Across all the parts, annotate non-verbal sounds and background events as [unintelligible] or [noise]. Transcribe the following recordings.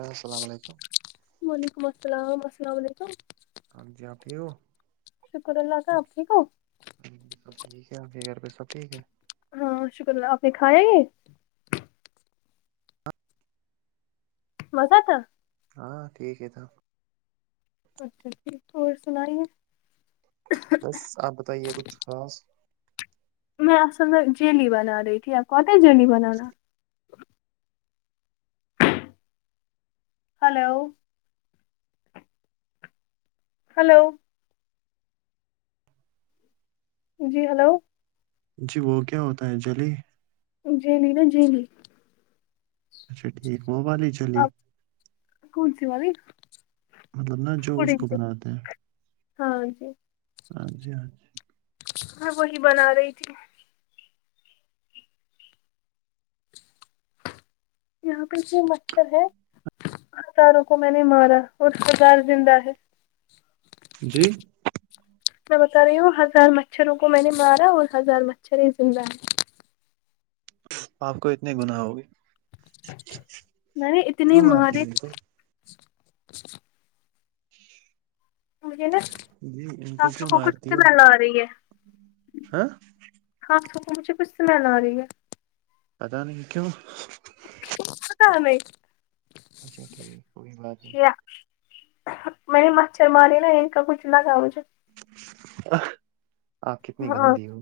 السلام علیکم وعلیکم السلام السلام علیکم ہاں جی آپ ٹھیک ہو شکر اللہ صاحب ٹیک ہو سب ٹھیک ہے آپ کے گھر پہ سب ٹھیک ہے ہاں شکر اللہ آپ نے کھایاے مزہ تھا ہاں ٹھیک ہے تھا اچھا ھیک اور سناائیے بس آپ بتائیے کچھ خاص میں اصل میں جیلی بنا رہی تھی کوت جیلی بنانا ہلو ہلو جی ہلو جی وہ کیا ہوتا ہے جلی جی نہیں نا جی نہیں اچھا ٹھیک موب ہی چلی آپ کون سیوالی مطلب نا جو اس کو بناتے ہیں ہاں جی ہاں جی ہاں جی ہاں وہی بنا رہی تھی یہاں پہ یہ مچھر ہے ہ ساروں کو میں نے مارا اور خزار زندہ ہے جی میں بتا رہی ہوں ہزار مچھروں کو میں نے مارا اور ہزار مچھر ہی زندہ آپ کو اتنی گنااہ ہوگی نہیں اتنے کیوں مارتی مارے ہو ان کو مجھے نا جی ان ہاتھوں کیوں کو کچھ مارتی ہو سمل آ رہی ہے ہاں ہاتھوں کو مجھے کچھ سے سمل آ رہی ہے کیوں پتا نہیں اچھا ٹھیک کؤی بات نہیں یہ میں نے مچھر مارے نا ان کا کچھ لگا مجھے آپ کتنی ہاں گندی ہو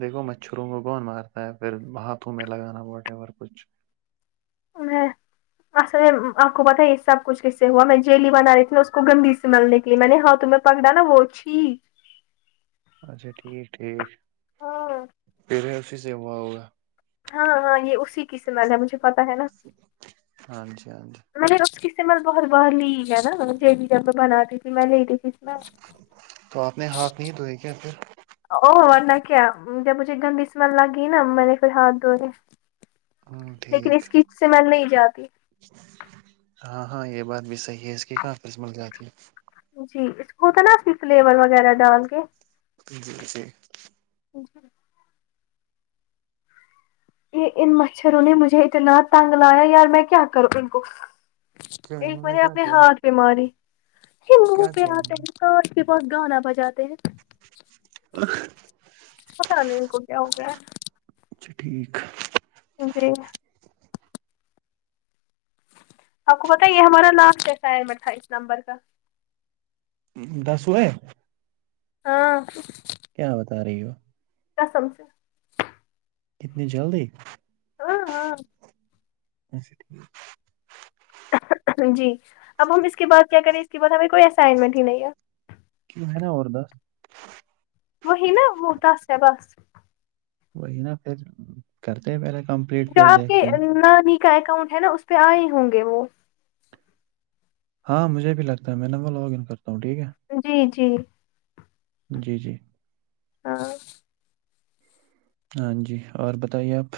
دیکھو مچھروں کو کون مارتا ہے پھر ہاتھوں میں لگانا واٹ ایور کچھ میں اصل میں آپ کو پتا یہ سب کچھ کیسے ہوا میں جیلی بنا رہی تھیوں اس کو گندھیی سے ملنے کے لیے میں نے ہاتھوں میں پکڑا نا وہ چھی اچھا ٹھیک ٹھیک ہاں پھر اسی سے ہوا ہوگا ہاں ہاں یہ اسی کی سمال ہے مجھے پتا ہے نا ہاں جی ہاں جی میں نے اس کی سمل بہت باہر لی ہے نا جب میں بناتی تھی میں لے لی تھی اس میں تو آپ نے ہاتھ نہیں دھوئے کیا پھر او ورنہ کیا جب مجھے گندی سمل لگی نا میں نے پھر ہاتھ دھوڑے ہوں ٹھیک نہیں جاتی ہاں ہاں یہ بات بھی صحیح ہے اس کی کافی سمل آجاتی ہے جی اس کو ہوتا نا اصلی فلیور وغیرہ ڈال کے جی جی [inaudible] یہ ان مچھروں نے مجھے اتنا تنگ لایا یار میں کیا کروں ان کو کیوں ایک انہوں نے مجھے کیا آپنے کیا ہات بیماری منہ کیا پہ کیا انہوں آتے نے ہیں کش کے پاس گانا بجاتے ہیں پتا نہیں ان کو کیا ہو گیا ہے اچھا ٹھیک جی آپ کو پت یہ ہمارا لاسٹ اسسائنمنٹ تھا اس نمبر کا دس ہوئے ہاں کیا بتا رہی ہو قسم سے کتنی جلدی ہاں ہاں اچھا ٹھیک جی اب ہم اس کے بعد کیا کریں اس کے بعد ہمیں کوئی اسائنمنٹ ہی نہیں ہے ہے نا اور دس وہی نا وہ دس ہے بس وہی نا پھر کرتے ہیں پہلے کمپلیٹ جو پھر آپ کے دیکھتے ہیں نانی کا اکاؤنٹ ہے نا اس پہ آئے ہوں گے وہ ہاں مجھے بھی لگتا ہے میں نا وہ لاگ ان کرتا ہوں ٹھیک ہے جی جی جی جی ہاں ہاں جی اور بتائیے آپ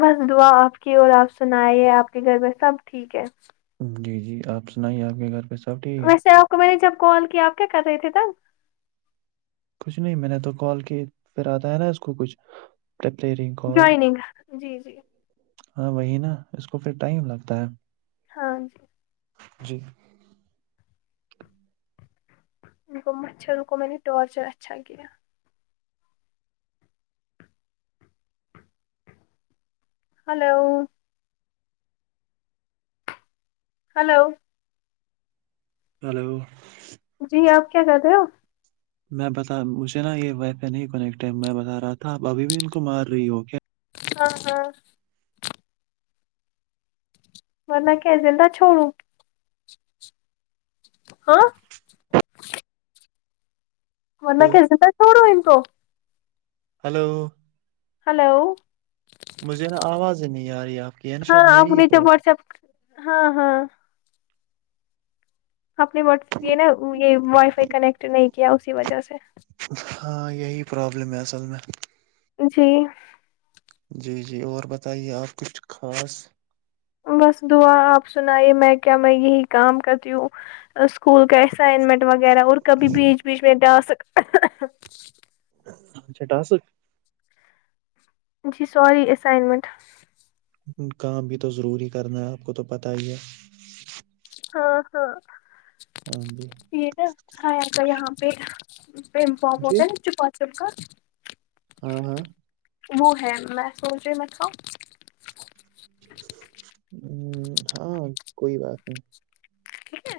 بس دعا آپ کی اور آپ سنائیے آپ کی گھر میں سب ٹھیک ہے جی جی آپ سنائیے آپ کے گھر پہ سب ٹھیک ہے ویسے آپ کو میں نے جب کال کیا آپ کیا کر رہے تھے تب کچھ نہیں میں نے تو کال کی پھر آتا ہے نا اس کو کچھ کال جوائننگ جی جی ہاں وہی نا اس کو پھر ٹائم لگتا ہے ہاں جی جی گک متا رکو میں ارچر اچا کیہ ہلو ہلو ہلو جی آپ کیا کہ رہے ہو میں بتا مجھے نا یہ ویسے نہیں کیکٹ میں بتا رہا تھا ابھی بھی ان کو مار رہی ہو کیا ہاں ہاں مہ کہزل د چھوڑو ہاں من کے زد چوڑو تو ہلو ہلو مجھے نا آواز نہیں آ رہی ہے آپ کی ہے نا شاید ہاں آپ میری ہی جو پرابلم واٹسپ ہاں ہاں آپ نے و یہ نا یہ وائی فائی کنیکٹ نہیں کیا اسی وجہ سے ہاں یہی پرابلم ہے اصل میں جی جی جی اور بتائیے آپ کچھ خاص بس دعا آپ سنائیے میں کیا میں یہی کام کرتی ہوں اسکول کا اسائنمنٹ وغیرہ اور کبھی بیچ بیچ میں ڈا سک اچھا ٹاسک جی سوری اسائنمنٹ کام بھی تو ضروری کرنا ہے آپ کو تو پتا ہی ہے ہاں ہاں ہاں جی یہ نا ہ یہاں پہفار جی ہوتا ہے نا چپ چپا ہاں ہاں وہ ہے میں سوچ رہی میں تھا ہ ہاں کوئی بات نہیں ٹھیک ہے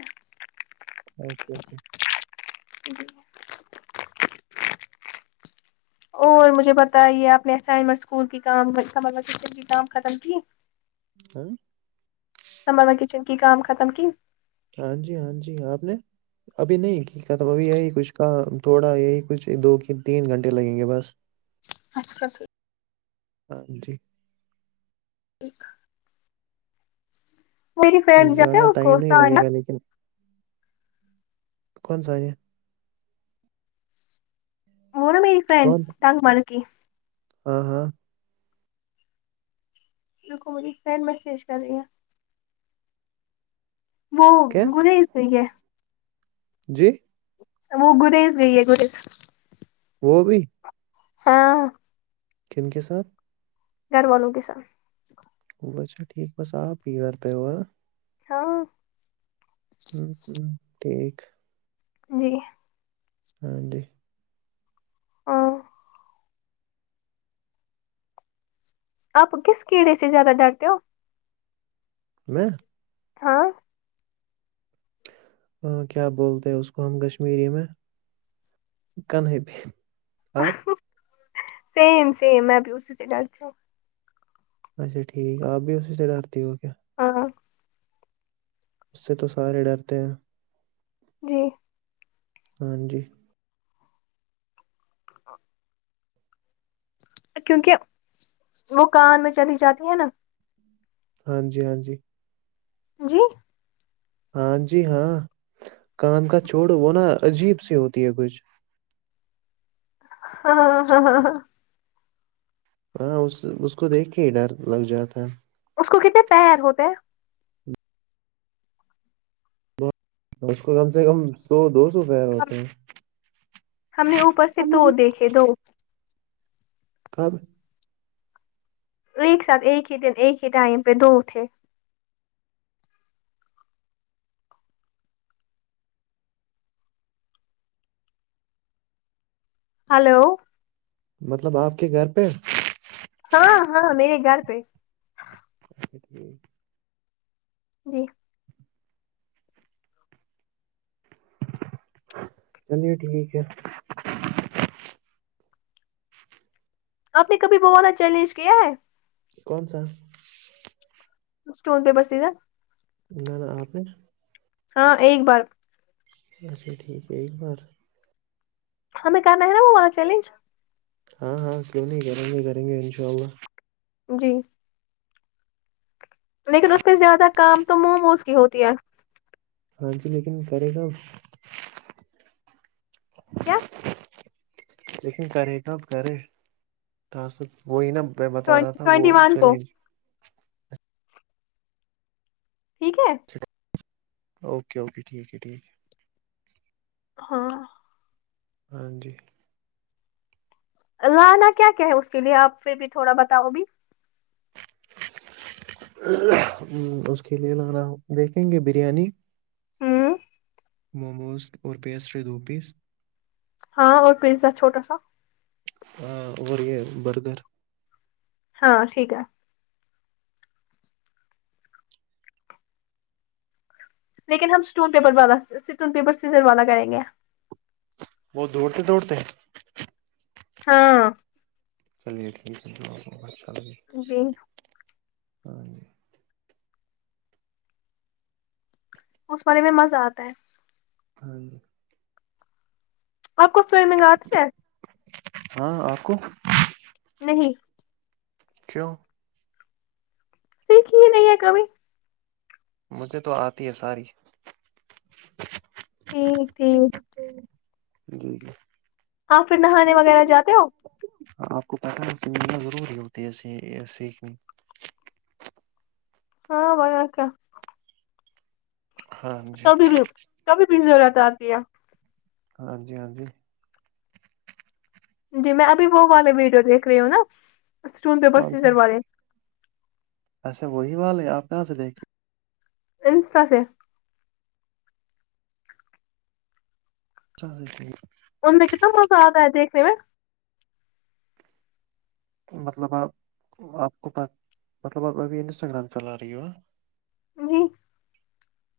اوکے اوکے ک اور مجھے بتائیے آپ نے اسائنمنٹ اسکول کی کام کام ختم کی ہ سمبر میں کچن کی کام ختم کی ہاں جی ہاں جی آپ نے ابھی نہیںھیک توب ابھی یہی کچھ کا تھوڑا یہی کچھ دو تین گھنٹے لگیں گے بس اچھاچھ ہاں جی ایک جاتے زیادہ ہے اس ٹائم کو نہیں لگے سانیہ، گا لیکن کو سانیے وہونا میری فرینڈ کون تگ مل کی ہاں ہاں میں ف سنڈ میسیج کر یہ وہ کیا گ سوئی ہے جی وہ گریز گئی ہے گریز وہ بھی ہاں کن کے ساتھ گھر والوں کے سر وہتا ٹھیک بس آپ ہاں ہوں ہ ٹھیک جی ہاں جی ہاں آپ کس کیڑے سے زیادہ ڈرتے ہو میں ہاں ہاں کیا بولتے ہیں اس کو ہم کشمیری میں کن پ سیم سیم ہے بھی اسی سے گل چ اچھا ٹھیک ہے آپ بھی اسی سےٹ آرتی ہو گ کیا ہاں اس سے تو سارے ڈرتے ہیں جی ہاں جی ہ کیونکہ وہ کان میں چلی جاتی ہے نا ہاں جی ہاں جی جی ہاں جی ہاں کان کا چھوڑ وہ نا عجیب سی ہوتی ہے کچھ ہاں ہ ہاں ہاں ہاں ہاں اس اس کو دیکھ کے ہی ڈر لگ جاتا اس کو کتنے پیر ہوتے ہے اس کو کم سے کم سو دو سو پیر ہم ہوتے ہیں ہم نے اوپر سے دو دیکھے دو کب ایک ساتھ ایک ہی دن ایک ہی ائم پہ دو تھے ہلو مطلب آپ کے گھر پہ ہاں ہاں میرے گھر پہ اچھا ٹھیک جی چلیے ٹھیک ہے آپ نے کبھی بوانا چیلنج کیا ہے کون سا اسٹون پیپر س گا نہ نہ آپ نے ہاں ایک بار اچھا ٹھیک ہے ایک بات ہمیں کرنا ہے نا وہاں چیلنج ہاں ہاں کیوں نہیں کریں گے کریں گے ان شاء اللہ جی لیکن اس پہ زیادہ کام تو مو موز کی ہوتی ہے ہاں جی لیکن کرے گا کیا [unintelligible] لیکن کرے کب کرے تو س وہی نا میں بتا رہا تھا وہ ٹوینٹی ون کو چیلنج ٹھیک ہے اوکے اوکے ٹھیک ہے ٹھیک ہے ہاں ہاں جی لانا کیا کیا ہے اس کے لیے آپ پھر بھی تھوڑا بتاؤ ا بھیھی اس کے لیے لگانا دیکھیں گے بریانی ہ موموز اور پیسٹری دو پیس ہاں اور پیزا چھوٹا سا ہاں اور یہ برگر ہاں ٹھیک ہے لیکن ہم اسٹون پیپر والاٹون پیپر سیزر والا کریں گے وہ دوڑتے دوڑتے ہیں ہاں چلیے ٹھیک ہے جہ اچھا لگے جی ہاں جی اس والارے میں مزہ آتا ہے ہاں جی آپ کو سوئمنگ آتی ہے ہاں آکو نہیں کیوں سیک ہی نہیں ہے کب مجھے تو آتی ہے ساری ٹھیک ٹھیک جی جی آپ پھر نہانے وغیرہ جاتے ہو آپ کو پیٹرن ملنا ضروری ہوتی ہے ایے سیکھ میں ہاں بکا ہاں جی کبھی بھی کبھی بھی ضرورت آتی ہے ہاں جی ہاں جی جی میں ابھی وہ والے ویڈیو دیکھ رہی ہوں نا اسٹون کون سی پروسیر والے اچھا وہی وال ہے آپ کہاں سے دیکھے انس کا سے چی ٹھیک ان میں کتنا موزہ آتا ہے دیکھنے میں مطلب آپ آپ کو مطلب آپ ابھی انسٹاگرام چلا رہی ہو جی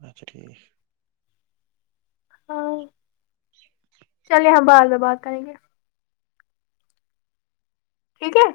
اچھا ٹھیک ہاں چلیے ہماں باتد بات کریں گے ٹھیک ہے